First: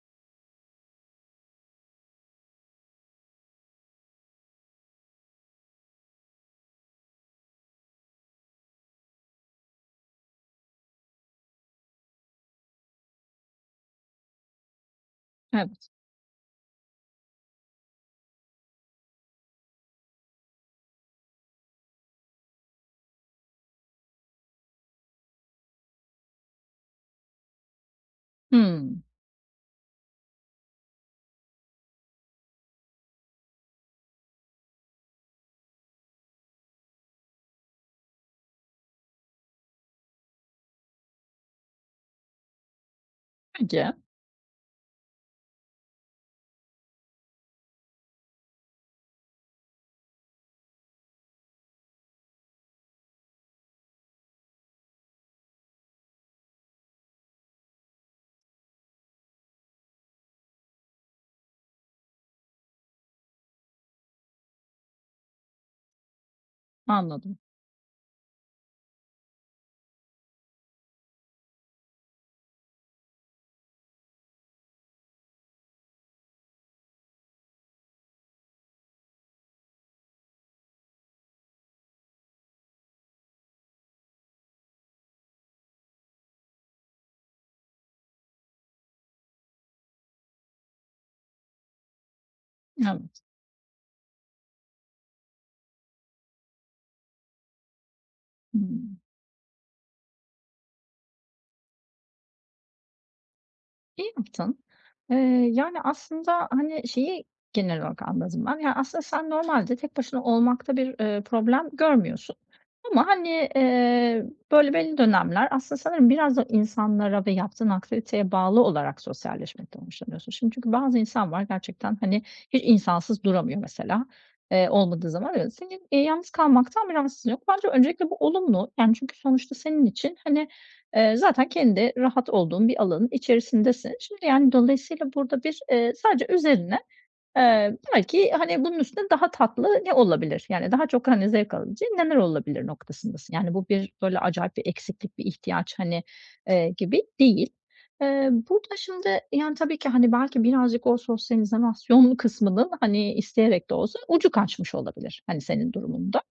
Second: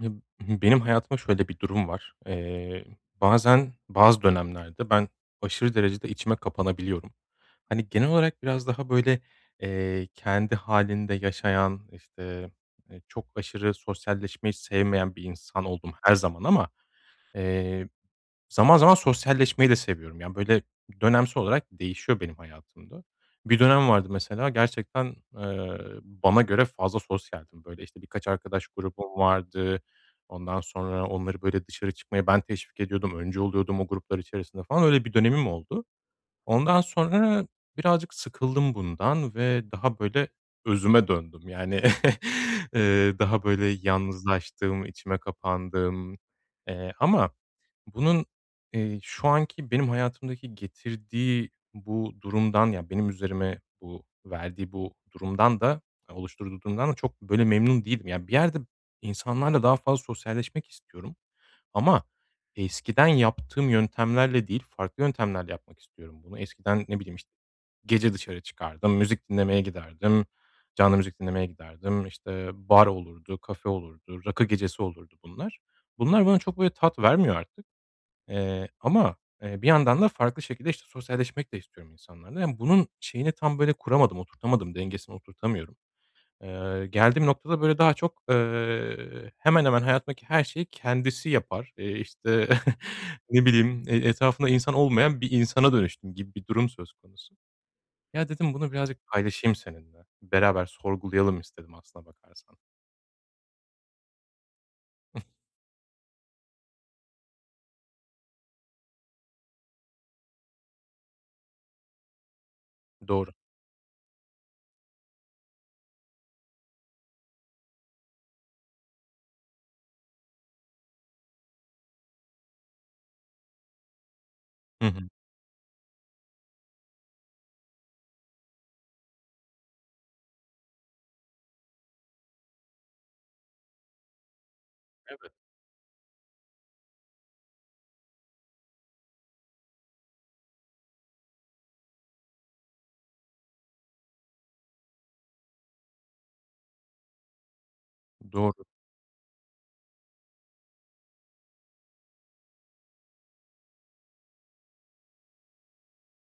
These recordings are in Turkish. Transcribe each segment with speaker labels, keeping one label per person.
Speaker 1: Ya b benim hayatıma şöyle bir durum var. Eee, bazen bazı dönemlerde ben aşırı derecede içime kapanabiliyorum. Hani genel olarak biraz daha böyle, eee, kendi hâlinde yaşayan, işte, eee, çok aşırı sosyalleşmeyi sevmeyen bir insan
Speaker 2: Evet.
Speaker 1: oldum her zaman ama, eee, zaman zaman sosyalleşmeyi de seviyorum. Yani böyle dönemsel olarak değişiyor benim hayatımda. Bir dönem vardı mesela gerçekten, eee, bana göre fazla sosyaldim, böyle işte birkaç arkadaş
Speaker 2: Hımm.
Speaker 1: grubum vardı. Ondan sonra onları böyle dışarı çıkmaya ben teşvik ediyordum. Öncü oluyordum o gruplar içerisinde falan, öyle bir dönemim oldu. Ondan sonra birazcık sıkıldım bundan ve daha böyle özüme döndüm. Yani, eee, daha böyle
Speaker 2: Peki.
Speaker 1: yalnızlaştım, içime kapandım, eee, ama bunun, eee, şu anki benim hayatımdaki getirdiği bu durumdan, yani benim üzerime bu verdiği bu durumdan da oluşturduğu durumdan da çok böyle memnun değilim. Yani bir yerde insanlarla daha fazla sosyalleşmek istiyorum ama eskiden yaptığım yöntemlerle değil, farklı yöntemlerle yapmak istiyorum bunu. Eskiden, ne bileyim, işt
Speaker 2: Anladım.
Speaker 1: gece dışarı çıkardım, müzik dinlemeye giderdim, canlı müzik dinlemeye giderdim, işte, bar olurdu, kafe olurdu, rakı gecesi olurdu, bunlar. Bunlar bana çok böyle tat vermiyor artık, eee, ama, eee, bir yandan da farklı şekilde işte sosyalleşmek de istiyorum insanlarla. Emm, bunun şeyini tam böyle kuramadım, oturtamadım, dengesini oturtamıyorum. Eee, geldiğim noktada böyle daha çok, eee, hemen hemen hayatımdaki her şeyi kendisi yapar. Eee, işte,
Speaker 2: Evet.
Speaker 1: ne bileyim, eee, etrafında insan olmayan bir insana dönüştüm gibi bir durum söz konusu. Ya dedim bunu
Speaker 2: Hımm.
Speaker 1: birazcık paylaşayım seninle beraber sorgulayalım istedim aslına bakarsan.
Speaker 2: İyi yaptın. Eee, yani aslında, hani, şeyi genel olarak anladım ben. Ya aslında sen normalde tek başına olmakta bir, ııı, problem görmüyorsun ama,
Speaker 1: Doğru.
Speaker 2: hani, eee, böyle belli dönemler aslında sanırım biraz da insanlara ve yaptığın aktiviteye bağlı olarak sosyalleşmekten hoşlanıyorsun. Şimdi çünkü bazı insan var gerçekten, hani, hiç insansız duramıyor mesela, eee,
Speaker 1: Hı hı.
Speaker 2: olmadığı zaman öyle. Senin, eee, yalnız kalmaktan bir rahatsızlığın yok. Bence öncelikle bu olumlu, yani çünkü sonuçta senin için, hani, eee, zaten kendi rahat olduğun bir alanın içerisindesin. Şimdi, yani, dolayısıyla
Speaker 1: Evet.
Speaker 2: burada bir, eee, sadece üzerine, eee, belki, hani, bunun üstüne daha tatlı ne olabilir, yani daha çok, hani, zevk alabileceğin neler olabilir noktasındasın. Yani bu bir böyle acayip bir eksiklik, bir ihtiyaç, hani, eee, gibi değil. Eee,
Speaker 1: Doğru.
Speaker 2: burada şimdi, yani, tabii ki, hani, belki birazcık o sosyal izolasyon kısmının, hani, isteyerek de olsa ucu kaçmış olabilir, hani, senin durumunda.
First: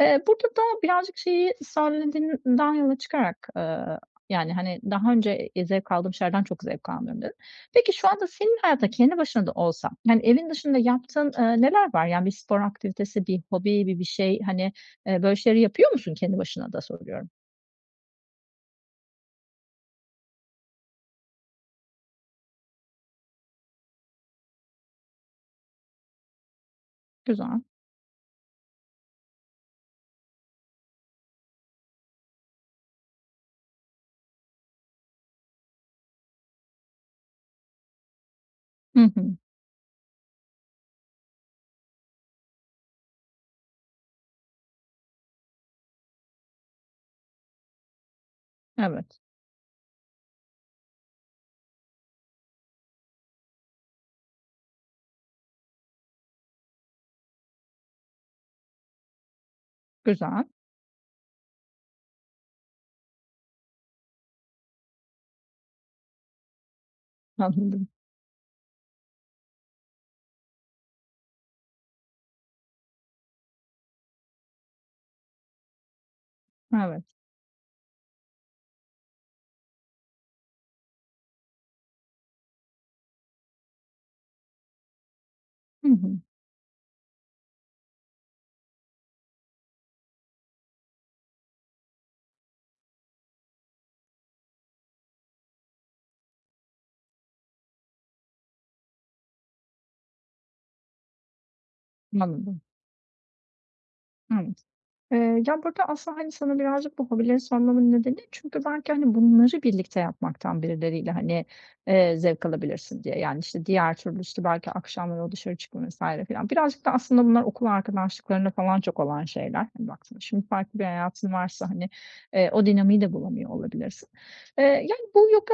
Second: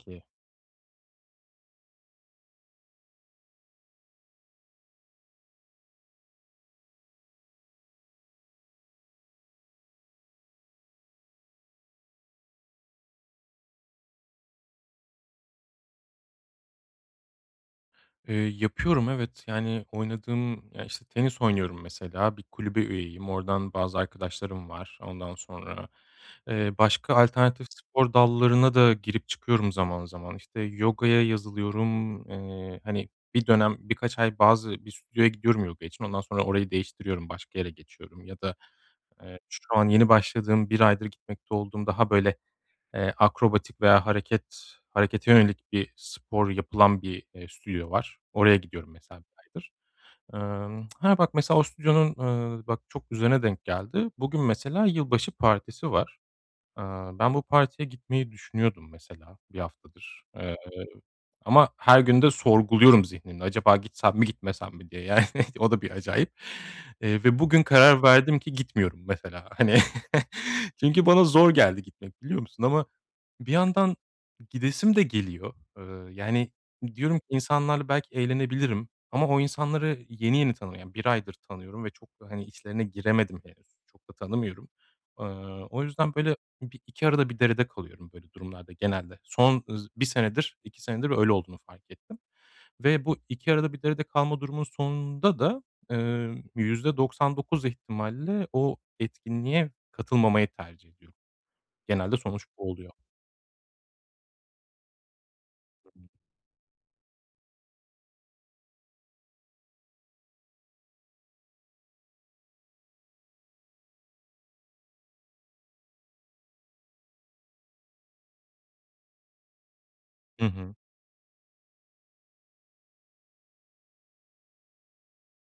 Speaker 2: Eee, burada da birazcık şeyi sen dediğinden yola çıkarak, ııı, yani, hani, daha önce, iii, zevk aldığım şeylerden çok zevk almıyorum dedin. Peki şu anda senin hayatında kendi başına da olsan, yani evin dışında yaptığın, ııı, neler var? Yani bir spor aktivitesi, bir hobi, bir bir şey, hani, eee, böyle şeyleri yapıyor musun kendi başına da soruyorum?
Speaker 1: Eee, yapıyorum. Evet. Yani oynadığım ya, işte, tenis oynuyorum, mesela, bir kulübe üyeyim, oradan bazı arkadaşlarım var. Ondan sonra, eee, başka
Speaker 2: Güzel.
Speaker 1: alternatif spor dallarına da girip çıkıyorum zaman zaman. İşte yogaya yazılıyorum, eee, hani bir dönem birkaç ay bazı bir stüdyoya gidiyorum yogaya için ondan sonra orayı değiştiriyorum başka yere geçiyorum ya da,
Speaker 2: Hı hı.
Speaker 1: eee, şu an yeni başladığım 1 aydır gitmekte olduğum daha böyle, eee, akrobatik veya hareket harekete yönelik bir spor yapılan bir, eee, stüdyo var. Oraya gidiyorum
Speaker 2: Evet.
Speaker 1: mesela 1 aydır. Emm, ha, bak mesela o stüdyonun, ııı, bak çok üzerine denk geldi. Bugün mesela yılbaşı partisi var. Iıı, ben bu partiye gitmeyi düşünüyordum mesela 1 haftadır,
Speaker 2: Güzel.
Speaker 1: eee, ama her gün de sorguluyorum zihnimde acaba gitsem mi gitmesem mi diye, yani, o da bir acayip, eee, ve bugün
Speaker 2: Anladım.
Speaker 1: karar verdim ki gitmiyorum mesela, hani, çünkü bana zor geldi gitmek biliyor musun ama bir yandan gidesim de geliyor, ııı, yani
Speaker 2: Evet.
Speaker 1: diyorum insanlarla belki eğlenebilirim ama o insanları yeni yeni tanıyor, yani 1 aydır tanıyorum ve çok da, hani, içlerine giremedim henüz. Çok da tanımıyorum. Iıı, o
Speaker 2: Hı
Speaker 1: yüzden
Speaker 2: hı.
Speaker 1: böyle bir iki arada bir derede kalıyorum böyle durumlarda genelde. Son, ııı, 1 senedir 2 öyle olduğunu fark ettim ve bu iki arada bir derede kalma durumunun sonunda da, eee, %99 ihtimalle o etkinliğe katılmamayı tercih ediyorum. Genelde sonuç
Speaker 2: Anladım.
Speaker 1: bu oluyor.
Speaker 2: Hı. Eee, ya, burada aslında,
Speaker 1: [unintelligible]
Speaker 2: hani, sana birazcık bu hobilerin sormamın nedeni, çünkü belki, hani, bunları birlikte yapmaktan birileriyle, hani, eee, zevk alabilirsin diye. Yani, işte, diğer türlüsü belki akşamları o dışarı çıkma vs. filan. Birazcık da aslında bunlar okul arkadaşlıklarında falan çok olan şeyler, hani, baktığında.
Speaker 1: Hı
Speaker 2: Şimdi
Speaker 1: hı.
Speaker 2: farklı bir hayatın varsa, hani, eee, o dinamiği de bulamıyor olabilirsin. Eee, yani, bu yoga,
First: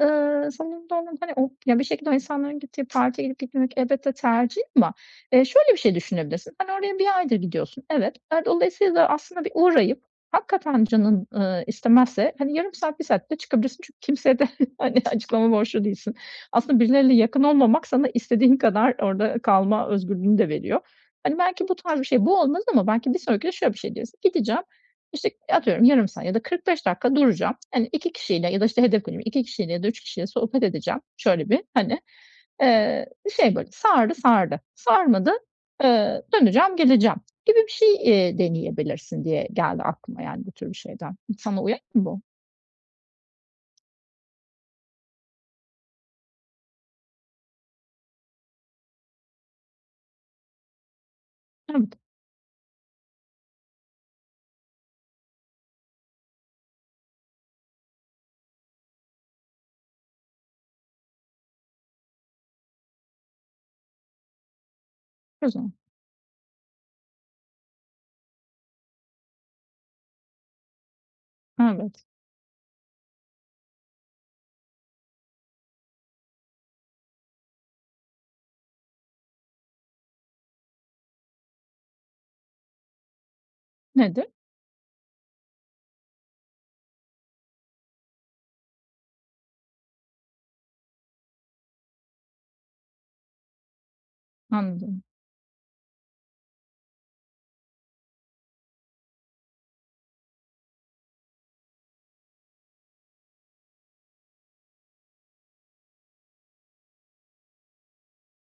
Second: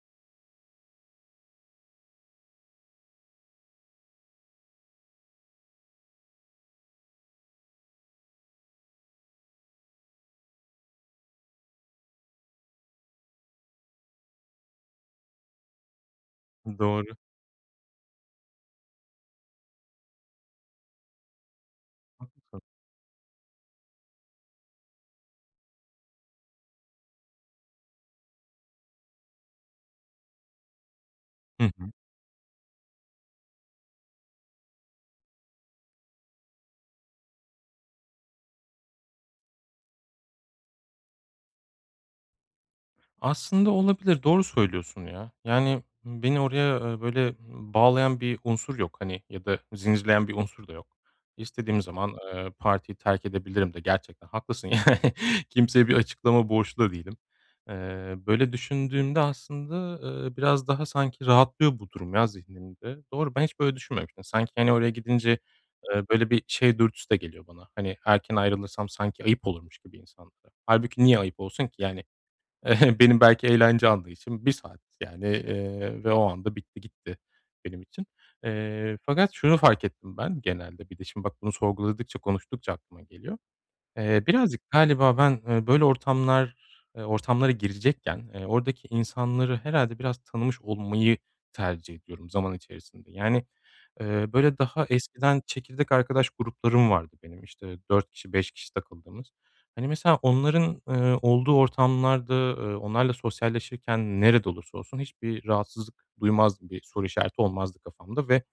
Speaker 2: eee, sanırım, [unintelligible] hani, o yani bir şekilde o insanların gittiği partiye gidip gitmemek elbette tercih ama, eee, şöyle bir şey düşünebilirsin: Sen oraya 1 aydır gidiyorsun, evet ve dolayısıyla aslında bir uğrayıp hakikaten canın, eee, istemezse, hani, yarım saat, 1 saatte çıkabilirsin, çünkü kimseye de, hani, açıklama borçlu değilsin. Aslında birileriyle
Speaker 1: Doğru.
Speaker 2: yakın olmamak sana istediğin kadar orada kalma özgürlüğünü de veriyor. Hani, belki bu tarz bir şey, bu
Speaker 1: Haklısın.
Speaker 2: olmaz ama belki bir sonraki de şöyle bir şey deriz: Gideceğim, işte, atıyorum, yarım saat ya da 45 dakika duracağım, hani, 2 kişiyle ya da, işte, hedef veriyorum 2 ya da 3 kişiyle sohbet edeceğim, şöyle bir,
Speaker 1: Hı hı.
Speaker 2: hani, eee, şey böyle, sardı, sardı, sarmadı, eee, döneceğim, geleceğim gibi bir şey, eee, deneyebilirsin diye geldi aklıma, yani, bu tür bir şeyden. Sana uyar mı bu?
Speaker 1: Aslında olabilir, doğru söylüyorsun ya, yani beni oraya, eee, böyle, ııı, bağlayan bir unsur yok, hani, ya da zincirleyen bir unsur da yok. İstediğim
Speaker 2: Evet.
Speaker 1: zaman, eee, partiyi terk edebilirim de gerçekten haklısın yani. Kimseye bir açıklama borçlu da değilim. Eee, böyle düşündüğümde aslında, eee, biraz daha sanki rahatlıyor bu durum ya zihnimde. Doğru ben hiç böyle düşünmemiştim. Sanki hani oraya gidince,
Speaker 2: Güzel.
Speaker 1: eee, böyle bir şey dürtüsü de geliyor bana, hani erken ayrılırsam sanki ayıp olurmuş gibi insanlara. Hâlbuki niye ayıp olsun ki,
Speaker 2: Evet.
Speaker 1: yani benim belki eğlence anlayışım 1 saat yani, eee, ve o anda bitti, gitti benim için. Eee, fakat şunu fark ettim ben genelde bir de, şimdi, bak bunu sorguladıkça, konuştukça aklıma geliyor. Eee,
Speaker 2: Nedir?
Speaker 1: birazcık galiba ben, eee, böyle ortamlar, eee, ortamlara girecekken, eee, oradaki insanları herhâlde biraz tanımış olmayı tercih ediyorum zaman içerisinde. Yani, eee, böyle daha
Speaker 2: Anladım.
Speaker 1: eskiden çekirdek arkadaş gruplarım vardı benim, işte, 4 kişi, 5 kişi takıldığımız. Hani mesela onların, eee, olduğu ortamlarda, ııı, onlarla sosyalleşirken nerede olursa olsun, hiçbir rahatsızlık duymaz gibi, soru işareti olmazdı kafamda ve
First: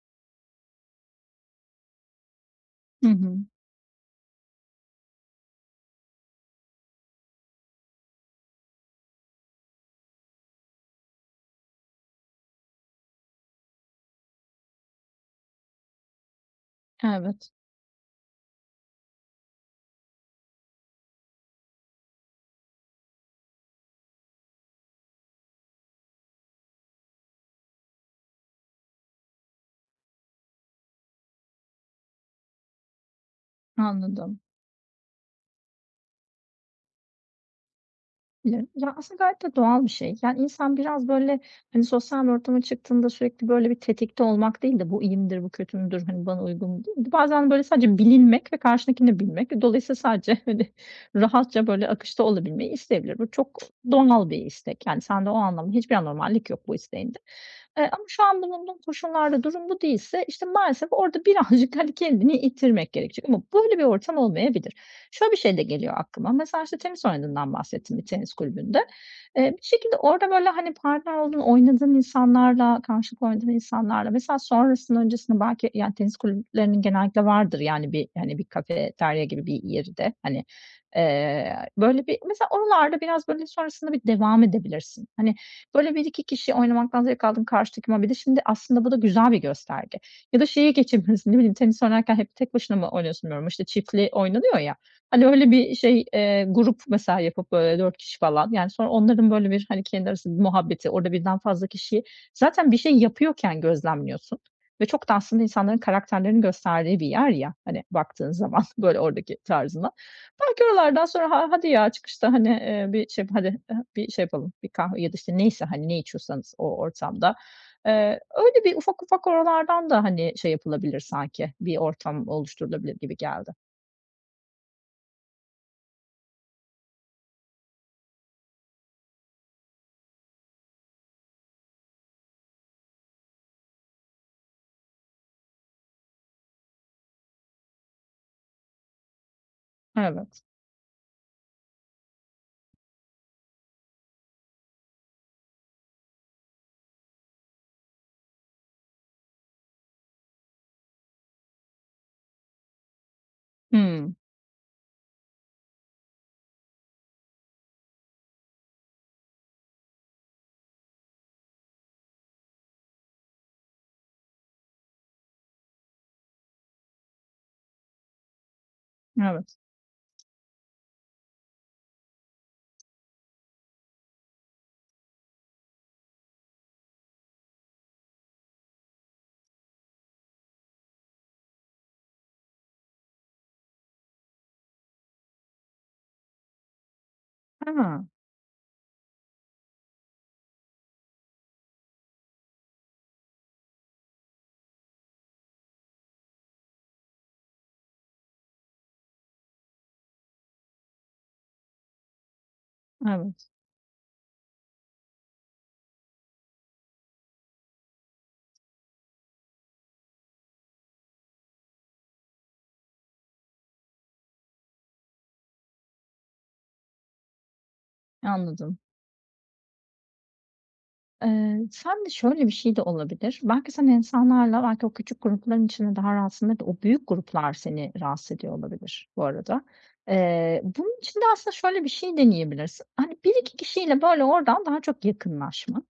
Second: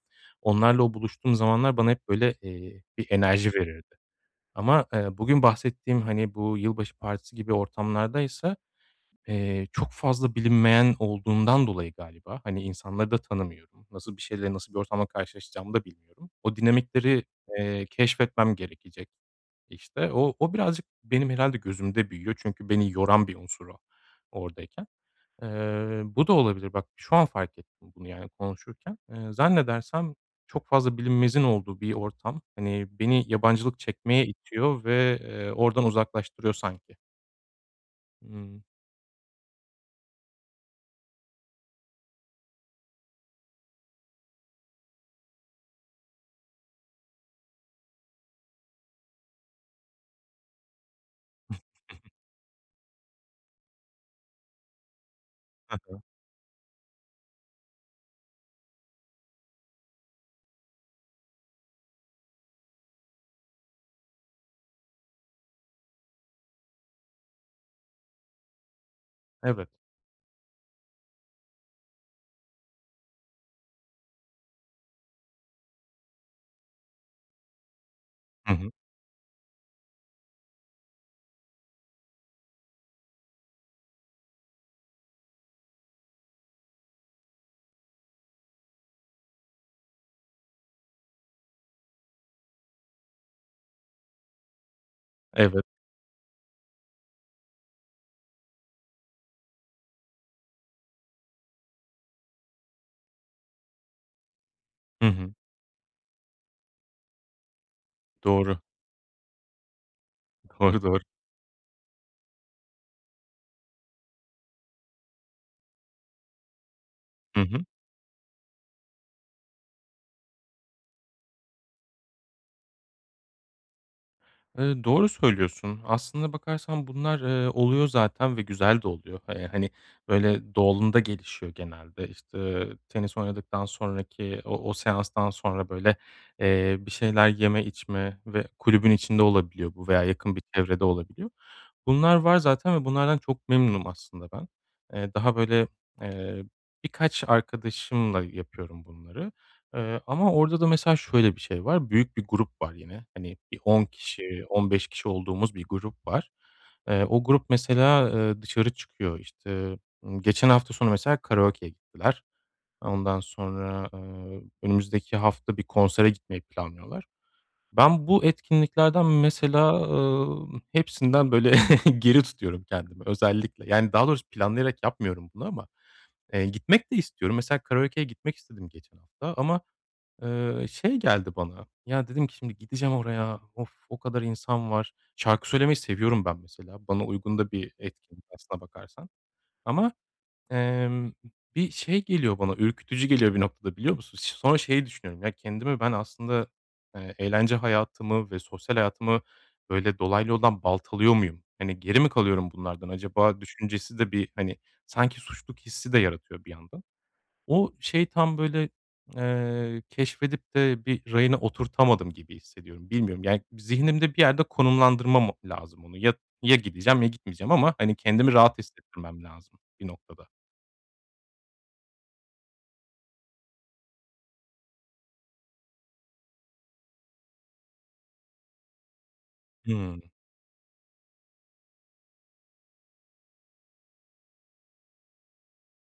Speaker 1: onlarla o buluştuğum zamanlar bana hep böyle, eee, bir
Speaker 2: Hı hı.
Speaker 1: enerji verirdi. Ama, eee, bugün bahsettiğim, hani, bu yılbaşı partisi gibi ortamlardaysa, eee, çok fazla bilinmeyen olduğundan dolayı galiba, hani, insanları da tanımıyorum, nasıl bir şeyle, nasıl bir ortamda karşılaşacağımı da bilmiyorum. O dinamikleri,
Speaker 2: Evet.
Speaker 1: eee, keşfetmem gerekecek işte, o o birazcık benim herhâlde gözümde büyüyor. Çünkü beni yoran bir unsur o, oradayken. Eee, bu da olabilir bak şu an fark ettim bunu yani konuşurken, eee, zannedersem çok fazla bilinmezin olduğu bir ortam. Hani beni yabancılık çekmeye
Speaker 2: Anladım.
Speaker 1: itiyor ve, eee, oradan uzaklaştırıyor sanki.
Speaker 2: Ya
Speaker 1: Hı.
Speaker 2: ya, aslında, gayet de doğal bir şey. Yani, insan biraz, böyle, hani, sosyal bir ortama çıktığında sürekli, böyle, bir tetikte olmak değil de bu iyi midir, bu kötü müdür, hani, bana uygun mudur? Bir de bazen, böyle, sadece bilinmek ve karşındakini de bilmek ve dolayısıyla sadece hani rahatça, böyle, akışta olabilmeyi isteyebilir. Bu çok doğal bir istek, yani, sende o anlamda
Speaker 1: Hı
Speaker 2: hiçbir
Speaker 1: hı.
Speaker 2: anormallik yok bu isteğinde. Iıı, ama şu an bulunduğun koşullarda durum bu değilse, işte, maalesef orada birazcık, hani, kendini ittirmek gerekecek ama böyle bir ortam olmayabilir. Şöyle bir şey de geliyor aklıma. Mesela, işte, tenis oynadığından bahsettin, bir tenis kulübünde. Iıı, bir
Speaker 1: Evet.
Speaker 2: şekilde orada, böyle, hani, partner olduğun, oynadığın insanlarla, karşılıklı oynadığın insanlarla, mesela, sonrasında öncesinde belki, yani, tenis kulüplerinin genellikle vardır, yani, bir, hani, bir
Speaker 1: Hı hı.
Speaker 2: kafeterya gibi bir yeri de. Hani, ııı, böyle bir, mesela, oralarda biraz, böyle, sonrasında bir devam edebilirsin. Hani, böyle, 1-2 kişi oynamaktan zevk aldığın karşındakinle. Bir de şimdi, aslında, bu da güzel bir gösterge ya da şeye geçebilirsin, ne bileyim tenis oynarken hep tek başına mı oynuyorsun bilmiyorum, işte, çiftli oynanıyor, ya, hani, öyle
Speaker 1: Evet.
Speaker 2: bir şey, eee, grup, mesela, yapıp, böyle, 4 kişi, falan, yani, sonra onların, böyle, bir, hani, kendi arası muhabbeti, orada 1'den fazla kişiyi, zaten, bir şey yapıyorken gözlemliyorsun ve
Speaker 1: Hı
Speaker 2: çok da,
Speaker 1: hı.
Speaker 2: aslında, insanların karakterlerinin gösterdiği bir yer, ya, hani, baktığın
Speaker 1: Doğru.
Speaker 2: zaman böyle oradaki tarzından. Belki
Speaker 1: Doğru, doğru.
Speaker 2: oralardan sonra ha hadi, ya, çıkışta, hani, ııı, bir şey yap hadi, bir şey yapalım. Bir kahve ya da, işte, neyse, hani, ne içiyorsanız o ortamda.
Speaker 1: Hı hı.
Speaker 2: Iıı, öyle bir ufak, ufak oralardan da, hani, şey yapılabilir sanki bir ortam oluşturulabilir gibi geldi.
Speaker 1: Iıı, doğru söylüyorsun, aslında bakarsan bunlar, ııı, oluyor zaten ve güzel de oluyor. Iıı, hani, böyle, doğalında gelişiyor genelde, işte, eee, tenis oynadıktan sonraki o o seanstan sonra, böyle, ııı, bir şeyler yeme içme ve kulübün içinde olabiliyor bu veya yakın bir
Speaker 2: Evet.
Speaker 1: çevrede olabiliyor. Bunlar var zaten ve bunlardan çok memnunum aslında ben. Iıı, daha, böyle, ııı, birkaç arkadaşımla yapıyorum bunları, ııı, ama orada da, mesela, şöyle bir şey var, büyük bir grup var yine. Hani, bir 10
Speaker 2: Hıı.
Speaker 1: kişi, 15 kişi olduğumuz bir grup var. Iıı, o grup, mesela, ııı, dışarı çıkıyor, işte, ı geçen hafta sonu, mesela, karaokeye gittiler. Ondan sonra, ııı, önümüzdeki hafta bir konsere gitmeyi planlıyorlar. Ben bu etkinliklerden,
Speaker 2: Evet.
Speaker 1: mesela, ııı, hepsinden, böyle, geri tutuyorum kendimi özellikle, yani, daha doğrusu planlayarak yapmıyorum bunu ama, ııı, gitmek de istiyorum. Mesela, karaokeye gitmek istedim geçen hafta ama, ııı, şey geldi bana, ya, dedim ki, "Şimdi gideceğim oraya, of, o kadar insan var." Şarkı söylemeyi seviyorum ben, mesela, bana uygun da bir
Speaker 2: Ha.
Speaker 1: etkinlik aslına bakarsan ama, ımm, bir şey geliyor bana ürkütücü geliyor bir noktada, biliyor musun? Sonra şey düşünüyorum, ya, kendimi ben, aslında, ııı, eğlence hayatımı ve sosyal hayatımı öyle dolaylı yoldan baltalıyor muyum? Hani, geri mi kalıyorum bunlardan acaba
Speaker 2: Evet.
Speaker 1: düşüncesi de bir, hani, sanki suçluluk hissi de yaratıyor bir yandan. O şey tam, böyle, eee, keşfedip de bir rayına oturtamadım gibi hissediyorum, bilmiyorum. Yani, zihnimde bir yerde konumlandırmamam o lazım onu, ya ya gideceğim ya gitmeyeceğim ama, hani, kendimi rahat
Speaker 2: Anladım.
Speaker 1: hissettirmem lazım bir noktada.
Speaker 2: Eee, sende şöyle bir şey de olabilir, belki sen insanlarla, belki, o küçük grupların içinde daha rahatsındır da o büyük gruplar seni rahatsız ediyor olabilir bu arada.
Speaker 1: Hıı.
Speaker 2: Eee, bunun için de aslında şöyle bir şey deneyebilirsin. Hani, 1-2 kişiyle, böyle, oradan daha çok yakınlaşman,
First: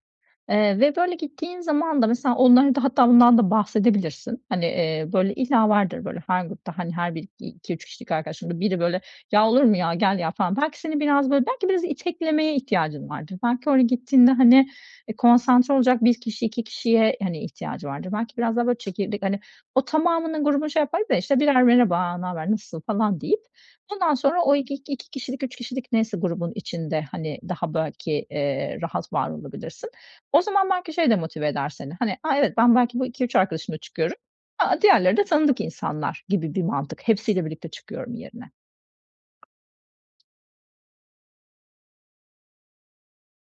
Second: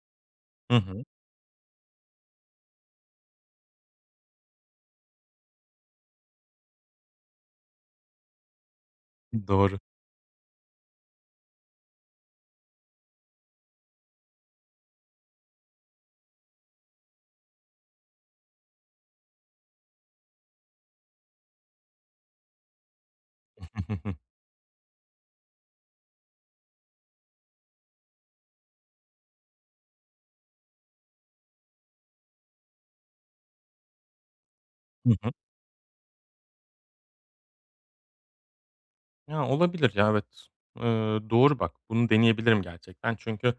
Speaker 1: Hı
Speaker 2: eee, ve,
Speaker 1: hı.
Speaker 2: böyle, gittiğin zaman da mesela onlara da hatta bundan da bahsedebilirsin. Hani, eee, böyle, illa vardır, böyle, her grupta, hani, her biri 2-3 kişilik arkadaşındır. Biri, böyle,
Speaker 1: Iıı,
Speaker 2: "Ya olur mu
Speaker 1: doğru.
Speaker 2: ya, gel ya!" falan. Belki senin biraz, böyle, belki biraz iteklemeye ihtiyacın vardır. Belki oraya gittiğinde, hani, e, konsantre olacak 1 kişi, 2 kişiye, hani, ihtiyacı vardır. Belki biraz daha, böyle, çekirdek, hani, o tamamının grubunu şey yapardık da, işte, birer, "Merhaba ne haber, nasılsın?" falan, deyip ondan sonra o iki iki kişilik, 3 kişilik neyse grubun içinde, hani, daha belki, eee, rahat var olabilirsin. O zaman belki şey de motive eder seni, hani, "a, evet ben belki bu 2-3 arkadaşımla çıkıyorum, a, a,
Speaker 1: Hı
Speaker 2: diğerleri de
Speaker 1: hı.
Speaker 2: tanıdık insanlar" gibi bir mantık. Hepsiyle birlikte çıkıyorum yerine.
Speaker 1: Ya, olabilir ya. Evet, ııı, doğru bak bunu deneyebilirim gerçekten. Çünkü,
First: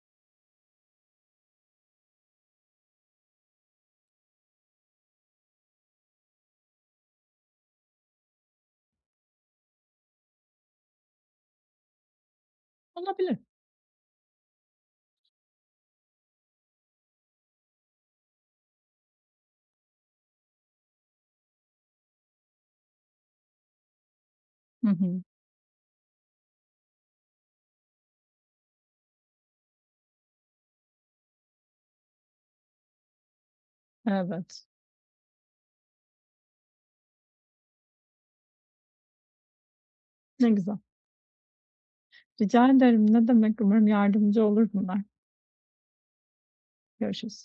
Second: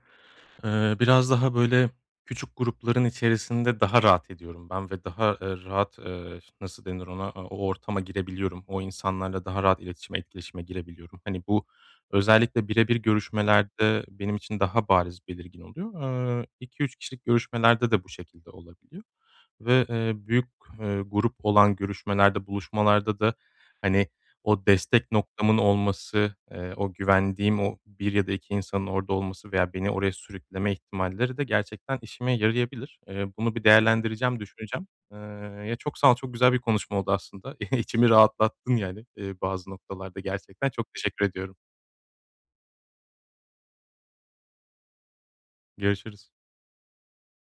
Speaker 1: ııı, biraz daha, böyle, küçük grupların içerisinde daha rahat ediyorum ben ve daha, eee, rahat, eee, ş nasıl denir ona, o ortama girebiliyorum, o insanlarla daha rahat iletişime, etkileşime girebiliyorum. Hani, bu özellikle birebir
Speaker 2: Olabilir.
Speaker 1: görüşmelerde benim için daha bariz, belirgin oluyor. Eee, 2-3 kişilik görüşmelerde de bu şekilde olabiliyor ve, eee, büyük, eee, grup olan görüşmelerde, buluşmalarda da, hani, o
Speaker 2: Hı
Speaker 1: destek
Speaker 2: hı.
Speaker 1: noktamın olması, eee, o güvendiğim o 1 ya da 2 insanın orada olması veya beni oraya sürükleme ihtimalleri de gerçekten işime yarayabilir. Eee, bunu bir değerlendireceğim,
Speaker 2: Evet.
Speaker 1: düşüneceğim, ııı, ya, çok sağ ol, çok güzel bir konuşma oldu aslında. İçimi rahatlattın, yani, bazı noktalarda
Speaker 2: Ne
Speaker 1: gerçekten.
Speaker 2: güzel.
Speaker 1: Çok teşekkür ediyorum.
Speaker 2: Rica ederim. Ne demek. Umarım yardımcı olur bunlar.
Speaker 1: Görüşürüz.
Speaker 2: Görüşürüz.